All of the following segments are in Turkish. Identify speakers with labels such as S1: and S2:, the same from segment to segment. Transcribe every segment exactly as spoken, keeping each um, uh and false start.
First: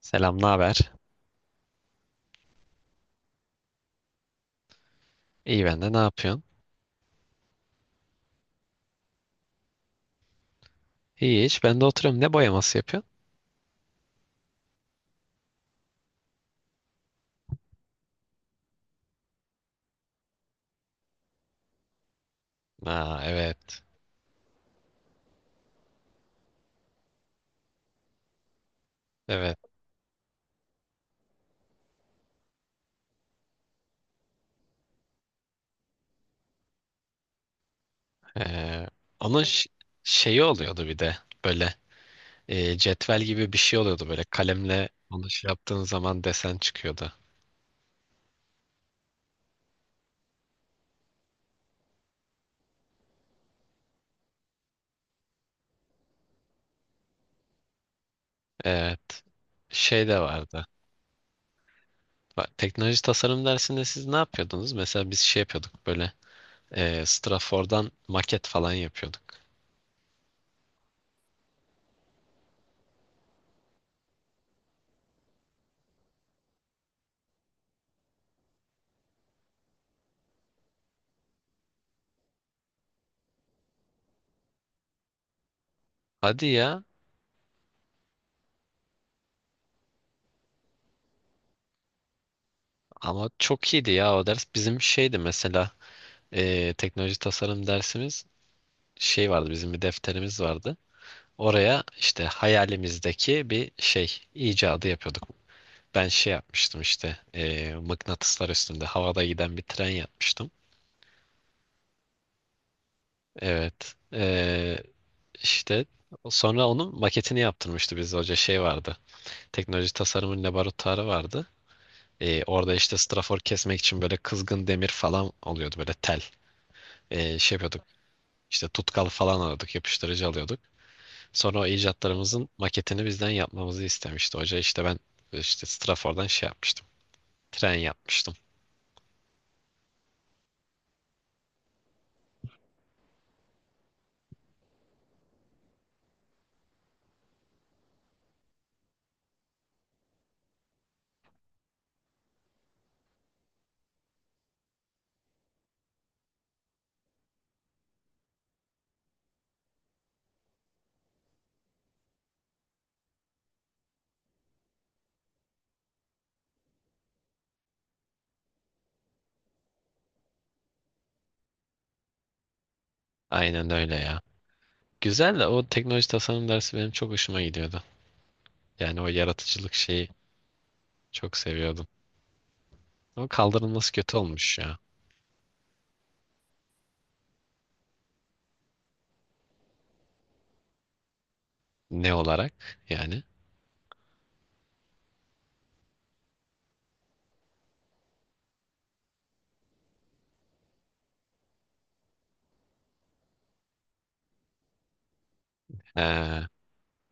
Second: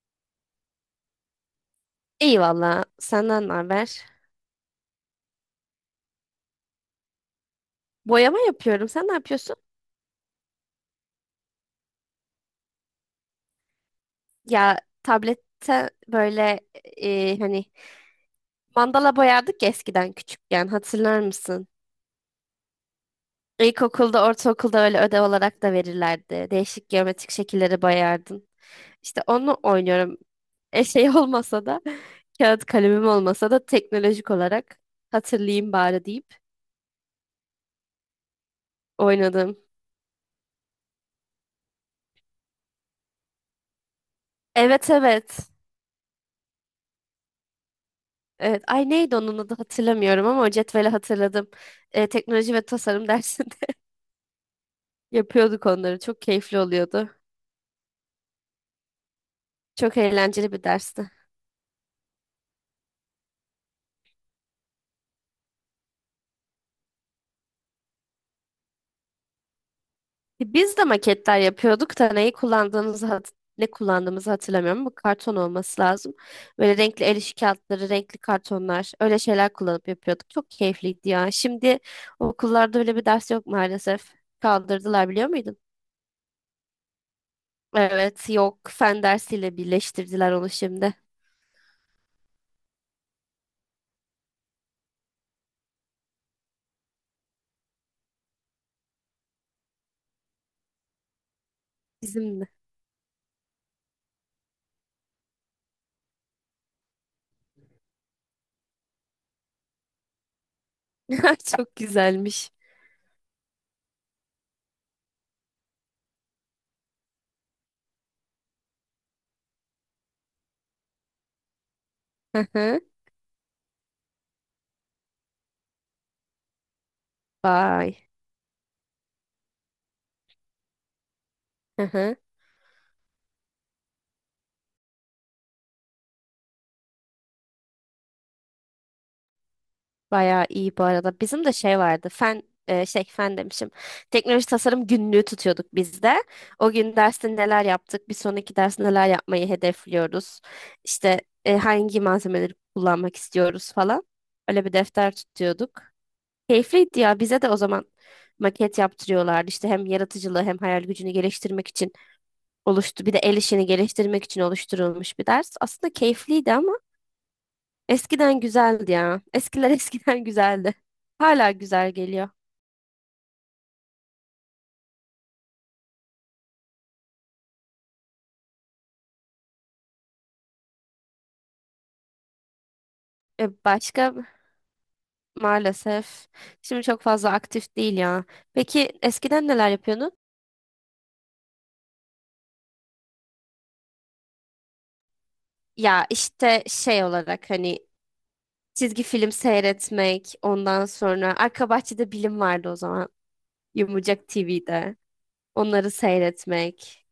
S1: Selam, ne haber?
S2: İyi valla. Senden ne haber?
S1: İyi ben de, ne yapıyorsun?
S2: Boyama yapıyorum. Sen ne yapıyorsun?
S1: İyi, hiç ben de oturuyorum. Ne boyaması yapıyorsun?
S2: Ya tablette böyle e, hani mandala boyardık ya eskiden küçükken. Hatırlar mısın?
S1: Aa, evet.
S2: İlkokulda, ortaokulda öyle ödev olarak da verirlerdi. Değişik geometrik şekilleri boyardın. İşte onu
S1: Evet.
S2: oynuyorum. E şey olmasa da kağıt kalemim olmasa da teknolojik olarak hatırlayayım bari deyip
S1: Ee, Onun
S2: oynadım.
S1: ş- şeyi oluyordu bir de böyle, e, cetvel gibi bir şey oluyordu, böyle kalemle
S2: Evet
S1: onu
S2: evet.
S1: şey yaptığın zaman desen çıkıyordu.
S2: Evet. Ay neydi onun adı hatırlamıyorum ama o cetveli hatırladım. Ee, teknoloji ve tasarım dersinde yapıyorduk onları. Çok keyifli oluyordu.
S1: Evet.
S2: Çok
S1: Şey de
S2: eğlenceli bir
S1: vardı.
S2: dersti.
S1: Bak, teknoloji tasarım dersinde siz ne yapıyordunuz? Mesela biz şey yapıyorduk böyle, e, Strafor'dan maket falan yapıyorduk.
S2: E, Biz de maketler yapıyorduk da neyi kullandığımızı hat- ne kullandığımızı hatırlamıyorum. Bu karton olması lazım. Böyle renkli el işi kağıtları, renkli kartonlar, öyle şeyler kullanıp yapıyorduk. Çok keyifliydi ya. Şimdi okullarda öyle bir ders yok maalesef. Kaldırdılar biliyor muydun?
S1: Hadi ya,
S2: Evet, yok. Fen dersiyle birleştirdiler onu şimdi.
S1: ama çok iyiydi ya o ders. Bizim şeydi mesela, e, teknoloji tasarım dersimiz. Şey vardı, bizim bir defterimiz vardı. Oraya işte
S2: Bizim mi?
S1: hayalimizdeki bir şey icadı yapıyorduk. Ben şey yapmıştım işte, eee, mıknatıslar üstünde havada giden bir tren yapmıştım.
S2: Çok güzelmiş.
S1: Evet. Eee, işte sonra onun maketini yaptırmıştı biz hoca, şey vardı. Teknoloji tasarımın laboratuvarı vardı. Eee,
S2: Hı
S1: orada
S2: hı.
S1: işte strafor kesmek için böyle kızgın demir falan oluyordu, böyle tel. Eee, şey yapıyorduk,
S2: Vay.
S1: işte tutkal falan alıyorduk, yapıştırıcı alıyorduk. Sonra o
S2: Hı hı.
S1: icatlarımızın maketini bizden yapmamızı istemişti hoca. İşte ben işte Strafor'dan şey yapmıştım. Tren yapmıştım.
S2: Bayağı iyi bu arada. Bizim de şey vardı. Fen e, şey fen demişim. Teknoloji tasarım günlüğü tutuyorduk biz de. O gün derste neler yaptık, bir sonraki derste neler yapmayı hedefliyoruz. İşte e, hangi malzemeleri kullanmak istiyoruz falan. Öyle bir defter tutuyorduk. Keyifliydi ya. Bize de o zaman maket yaptırıyorlardı. İşte hem yaratıcılığı hem hayal gücünü geliştirmek için oluştu. Bir de el işini geliştirmek için oluşturulmuş bir ders. Aslında keyifliydi ama eskiden güzeldi ya. Eskiler eskiden güzeldi. Hala güzel geliyor.
S1: Aynen öyle ya. Güzel de, o teknoloji tasarım dersi benim çok hoşuma gidiyordu. Yani o yaratıcılık şeyi çok seviyordum. Ama
S2: E,
S1: kaldırılması
S2: başka
S1: kötü olmuş ya.
S2: maalesef. Şimdi çok fazla aktif değil ya. Peki eskiden neler yapıyordun?
S1: Ne olarak yani?
S2: Ya işte şey olarak hani çizgi film seyretmek, ondan sonra arka bahçede bilim vardı o zaman. Yumurcak T V'de. Onları
S1: Ee,
S2: seyretmek.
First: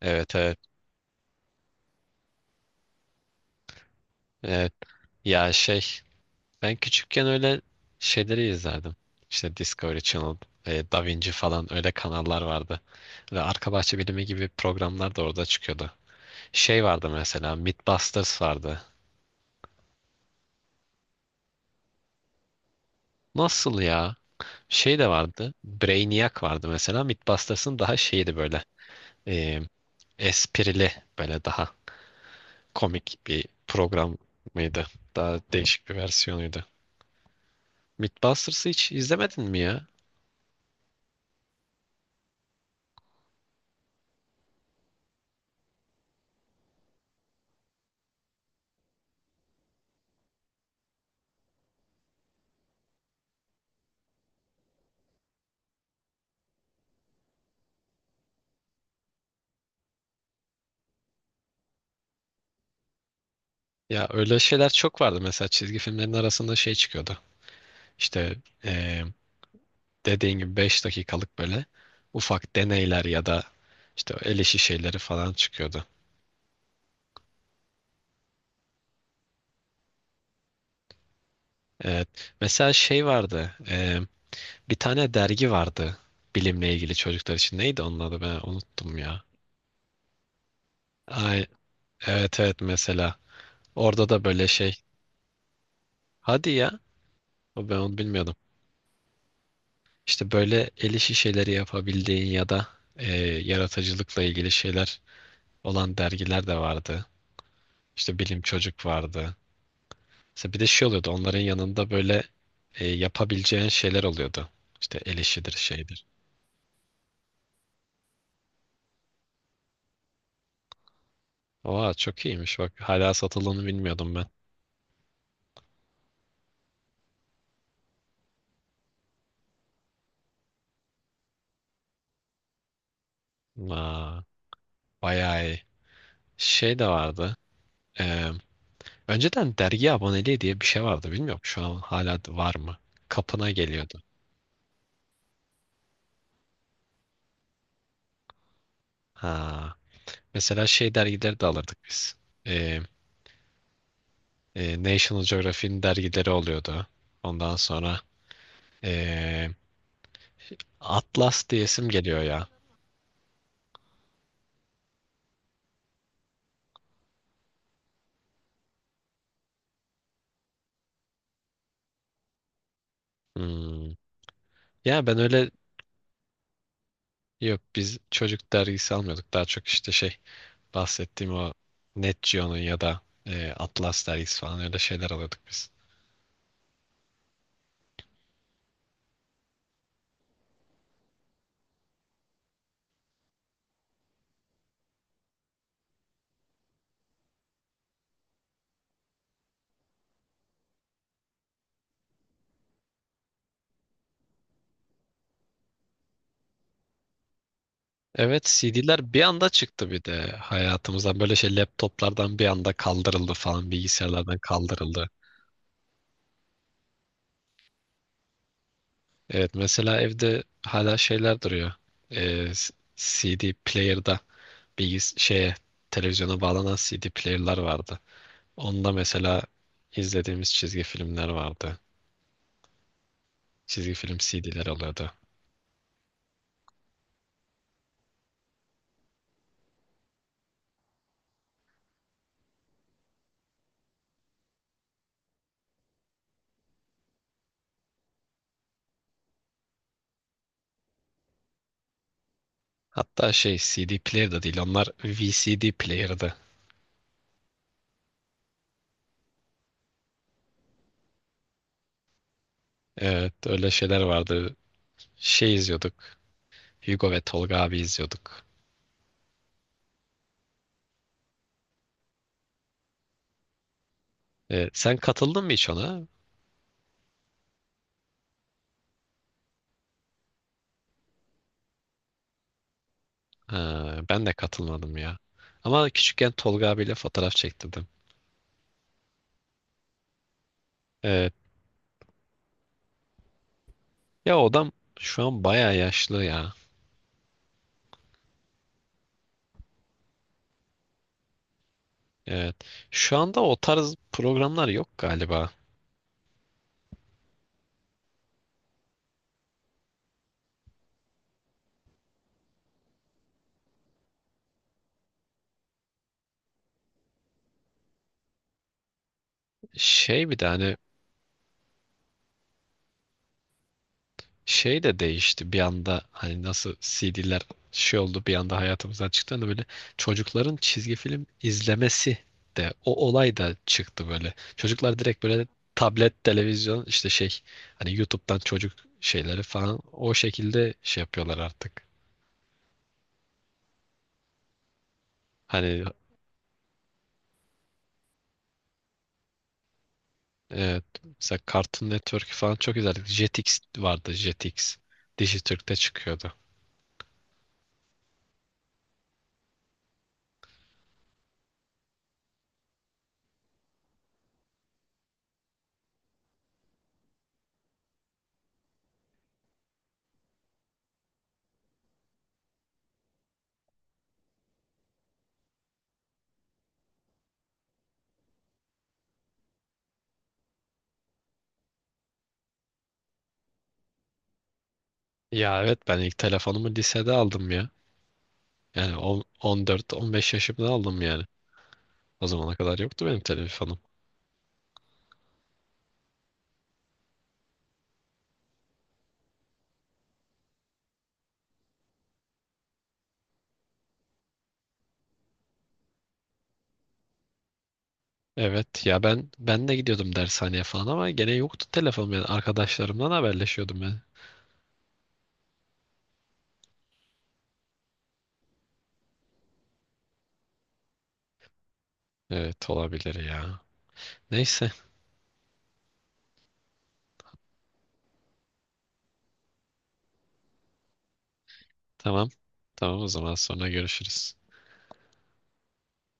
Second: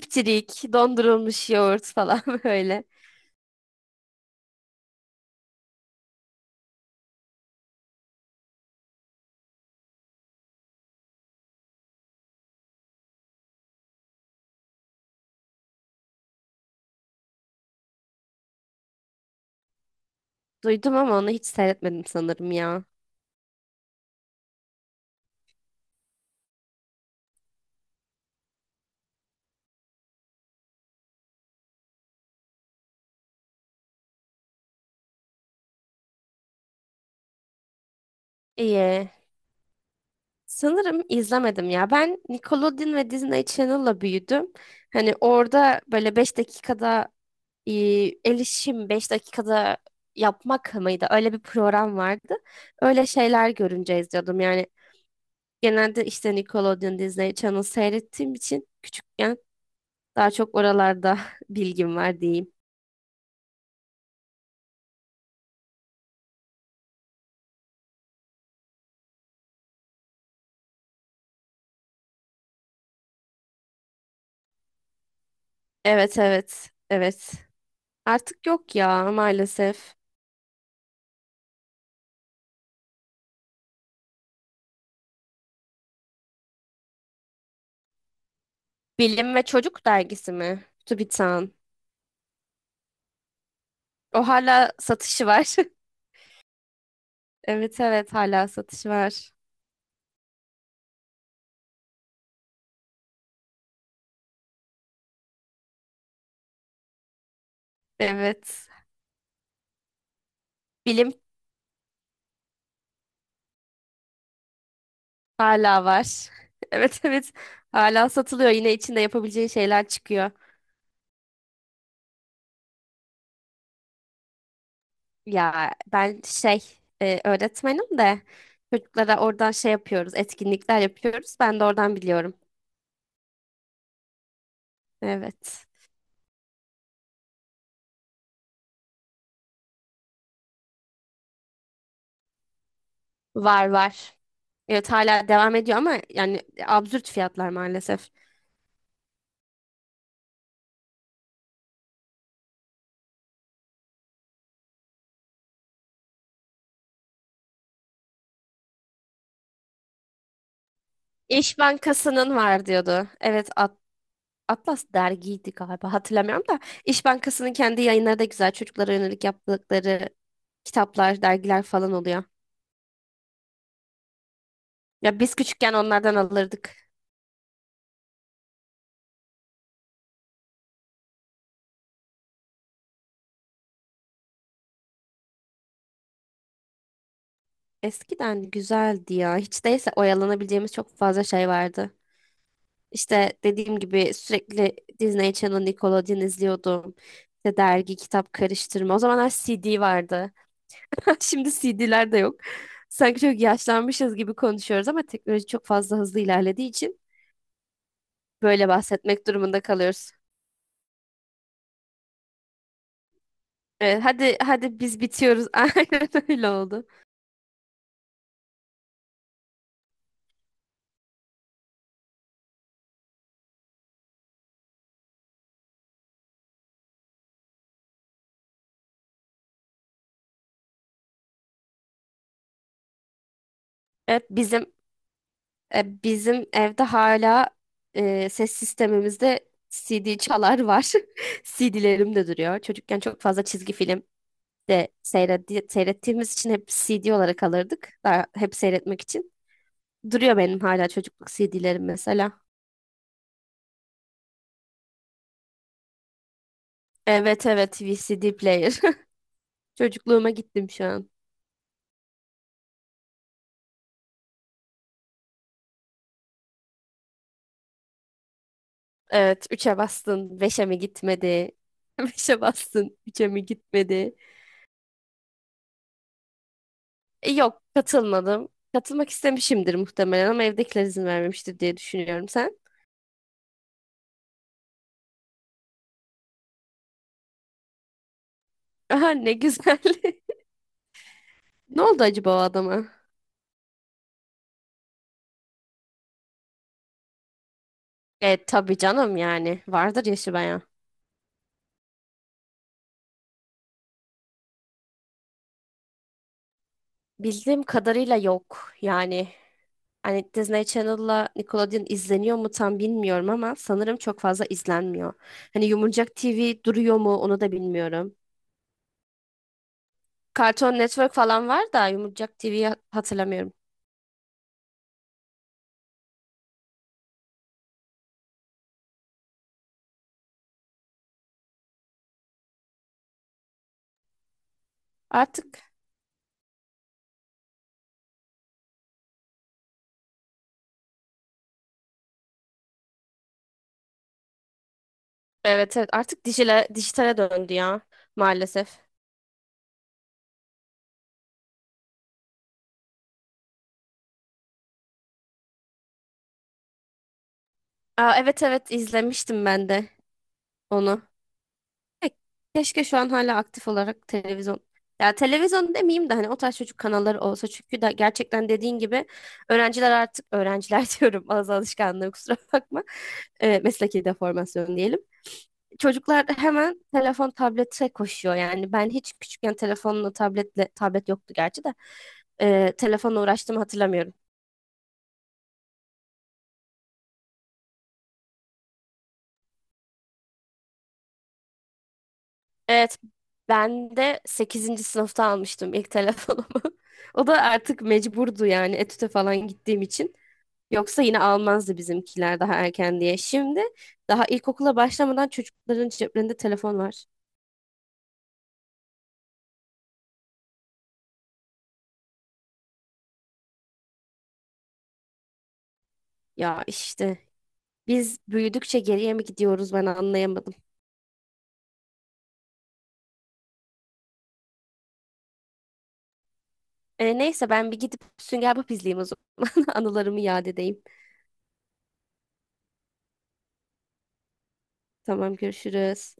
S1: evet, evet.
S2: dondurulmuş yoğurt falan böyle.
S1: Evet. Ya şey, ben küçükken öyle şeyleri izlerdim. İşte Discovery Channel, e, Da Vinci falan, öyle kanallar vardı. Ve Arka Bahçe Bilimi gibi programlar da orada çıkıyordu. Şey vardı mesela, Mythbusters vardı.
S2: Duydum ama onu hiç seyretmedim sanırım ya.
S1: Nasıl ya? Şey de vardı. Brainiac vardı mesela. Mythbusters'ın daha şeydi böyle. E, Esprili, böyle daha komik bir program mıydı? Daha değişik bir versiyonuydu. Mythbusters'ı hiç
S2: İyi.
S1: izlemedin mi ya?
S2: Sanırım izlemedim ya. Ben Nickelodeon ve Disney Channel'la büyüdüm. Hani orada böyle beş dakikada e, el işim dakikada yapmak mıydı? Öyle bir program vardı. Öyle şeyler görünce izliyordum. Yani genelde işte Nickelodeon, Disney Channel seyrettiğim için küçükken daha çok oralarda bilgim var diyeyim.
S1: Ya öyle şeyler çok vardı. Mesela çizgi filmlerin arasında şey çıkıyordu. İşte, e, dediğin gibi beş dakikalık böyle ufak deneyler ya da işte el işi şeyleri falan çıkıyordu.
S2: Evet evet evet. Artık yok ya maalesef.
S1: Evet. Mesela şey vardı. E, bir tane dergi vardı. Bilimle ilgili, çocuklar için. Neydi onun adı? Ben unuttum ya.
S2: Bilim ve Çocuk dergisi mi?
S1: Ay,
S2: TÜBİTAK'ın.
S1: evet evet, mesela. Orada da
S2: O
S1: böyle
S2: hala
S1: şey.
S2: satışı var.
S1: Hadi ya. O, ben
S2: Evet
S1: onu
S2: evet
S1: bilmiyordum.
S2: hala satış var.
S1: İşte böyle el işi şeyleri yapabildiğin ya da, e, yaratıcılıkla ilgili şeyler olan dergiler de vardı. İşte Bilim
S2: Evet.
S1: Çocuk vardı. Mesela bir de şey oluyordu.
S2: Bilim
S1: Onların yanında böyle, e, yapabileceğin şeyler oluyordu. İşte el işidir,
S2: hala
S1: şeydir.
S2: var. Evet evet hala satılıyor. Yine içinde yapabileceğin şeyler çıkıyor.
S1: Oha, çok iyiymiş bak. Hala satıldığını bilmiyordum ben.
S2: Ya ben şey e, öğretmenim de çocuklara oradan şey yapıyoruz. Etkinlikler yapıyoruz. Ben de oradan biliyorum.
S1: Aa, bayağı iyi.
S2: Evet.
S1: Şey de vardı. Ee, Önceden dergi aboneliği diye bir şey vardı. Bilmiyorum, şu an hala var mı? Kapına
S2: Var
S1: geliyordu.
S2: var. Evet hala devam ediyor ama yani absürt fiyatlar maalesef.
S1: Ha. Mesela şey dergileri de alırdık biz. Ee, e, National Geographic'in dergileri oluyordu. Ondan sonra, ee, Atlas
S2: İş
S1: diyesim geliyor
S2: Bankası'nın
S1: ya.
S2: var diyordu. Evet Atlas dergiydi galiba hatırlamıyorum da İş Bankası'nın kendi yayınları da güzel çocuklara yönelik yaptıkları kitaplar, dergiler falan oluyor.
S1: Hmm. Ya ben
S2: Ya biz
S1: öyle,
S2: küçükken onlardan alırdık.
S1: yok biz çocuk dergisi almıyorduk. Daha çok işte şey, bahsettiğim o Net Geo'nun ya da ee, Atlas dergisi falan, öyle şeyler alıyorduk biz.
S2: Eskiden güzeldi ya. Hiç değilse oyalanabileceğimiz çok fazla şey vardı. İşte dediğim gibi sürekli Disney Channel, Nickelodeon izliyordum. İşte dergi, kitap karıştırma. O zamanlar C D vardı. Şimdi C D'ler de yok. Sanki çok yaşlanmışız gibi konuşuyoruz ama teknoloji çok fazla hızlı ilerlediği için
S1: Evet,
S2: böyle
S1: C D'ler bir
S2: bahsetmek
S1: anda
S2: durumunda
S1: çıktı, bir
S2: kalıyoruz.
S1: de hayatımızdan böyle şey laptoplardan bir anda kaldırıldı falan,
S2: Evet, hadi
S1: bilgisayarlardan
S2: hadi biz
S1: kaldırıldı.
S2: bitiyoruz. Aynen öyle oldu.
S1: Evet, mesela evde hala şeyler duruyor. Ee, s- C D player'da, bilgis şeye, televizyona bağlanan C D player'lar vardı. Onda mesela izlediğimiz çizgi filmler vardı. Çizgi film
S2: Evet
S1: C D'ler
S2: bizim
S1: oluyordu.
S2: e, bizim evde hala e, ses sistemimizde C D çalar var. C D'lerim de duruyor. Çocukken çok fazla çizgi film de seyretti, seyrettiğimiz için hep C D olarak alırdık. Daha hep seyretmek için. Duruyor benim hala çocukluk C D'lerim mesela.
S1: Hatta şey, C D player da değil, onlar V C D player'dı.
S2: Evet evet V C D player. Çocukluğuma gittim şu an.
S1: Evet, öyle şeyler vardı. Şey izliyorduk. Hugo ve Tolga abi izliyorduk.
S2: Evet üçe bastın beşe mi gitmedi? Beşe bastın üç'e mi gitmedi?
S1: E, sen katıldın mı hiç ona?
S2: E, Yok katılmadım. Katılmak istemişimdir muhtemelen ama evdekiler izin vermemiştir diye düşünüyorum sen.
S1: Ha, ben de katılmadım ya. Ama küçükken Tolga abiyle fotoğraf çektirdim.
S2: Aha ne güzel.
S1: Evet.
S2: Ne oldu acaba o adama?
S1: Ya o adam şu an bayağı yaşlı ya.
S2: E tabii canım yani vardır yaşı bayağı.
S1: Evet. Şu anda o tarz programlar yok galiba.
S2: Bildiğim kadarıyla yok yani. Hani Disney Channel'la Nickelodeon izleniyor mu tam bilmiyorum ama sanırım çok fazla izlenmiyor. Hani Yumurcak T V duruyor mu onu da bilmiyorum.
S1: Şey, bir de hani
S2: Cartoon Network falan var da Yumurcak T V'yi hatırlamıyorum.
S1: şey de değişti bir anda, hani nasıl C D'ler şey oldu bir anda hayatımızdan çıktı, hani böyle çocukların çizgi film izlemesi de, o olay da çıktı böyle. Çocuklar direkt böyle
S2: Artık
S1: tablet, televizyon, işte şey, hani YouTube'dan çocuk şeyleri falan, o şekilde şey yapıyorlar artık.
S2: evet
S1: Hani
S2: evet artık dijile, dijitale döndü ya maalesef.
S1: evet, mesela Cartoon Network falan çok izlerdik. Jetix vardı, Jetix. Dijitürk'te çıkıyordu.
S2: Aa, evet evet izlemiştim ben de onu. Ke- Keşke şu an hala aktif olarak televizyon. Ya televizyon demeyeyim de hani o tarz çocuk kanalları olsa çünkü da gerçekten dediğin gibi öğrenciler artık öğrenciler diyorum az alışkanlığı kusura bakma. Ee, mesleki deformasyon diyelim. Çocuklar hemen telefon tablete koşuyor yani ben hiç küçükken telefonla tabletle tablet yoktu gerçi de e, telefonla uğraştığımı hatırlamıyorum.
S1: Ya evet, ben ilk telefonumu lisede aldım ya. Yani on- 14-15 yaşımda aldım yani. O zamana kadar
S2: Evet,
S1: yoktu benim telefonum.
S2: ben de sekizinci sınıfta almıştım ilk telefonumu. O da artık mecburdu yani etüte falan gittiğim için. Yoksa yine almazdı bizimkiler daha erken diye. Şimdi daha ilkokula başlamadan çocukların ceplerinde telefon var.
S1: Evet ya, ben ben de gidiyordum dershaneye falan ama gene yoktu telefonum, yani arkadaşlarımdan haberleşiyordum ben.
S2: Ya işte biz büyüdükçe geriye mi gidiyoruz ben anlayamadım.
S1: Evet, olabilir ya. Neyse,
S2: E, neyse ben bir gidip Sünger Bob izleyeyim o zaman. Anılarımı yad edeyim.
S1: tamam. Tamam, o zaman sonra görüşürüz.
S2: Tamam görüşürüz.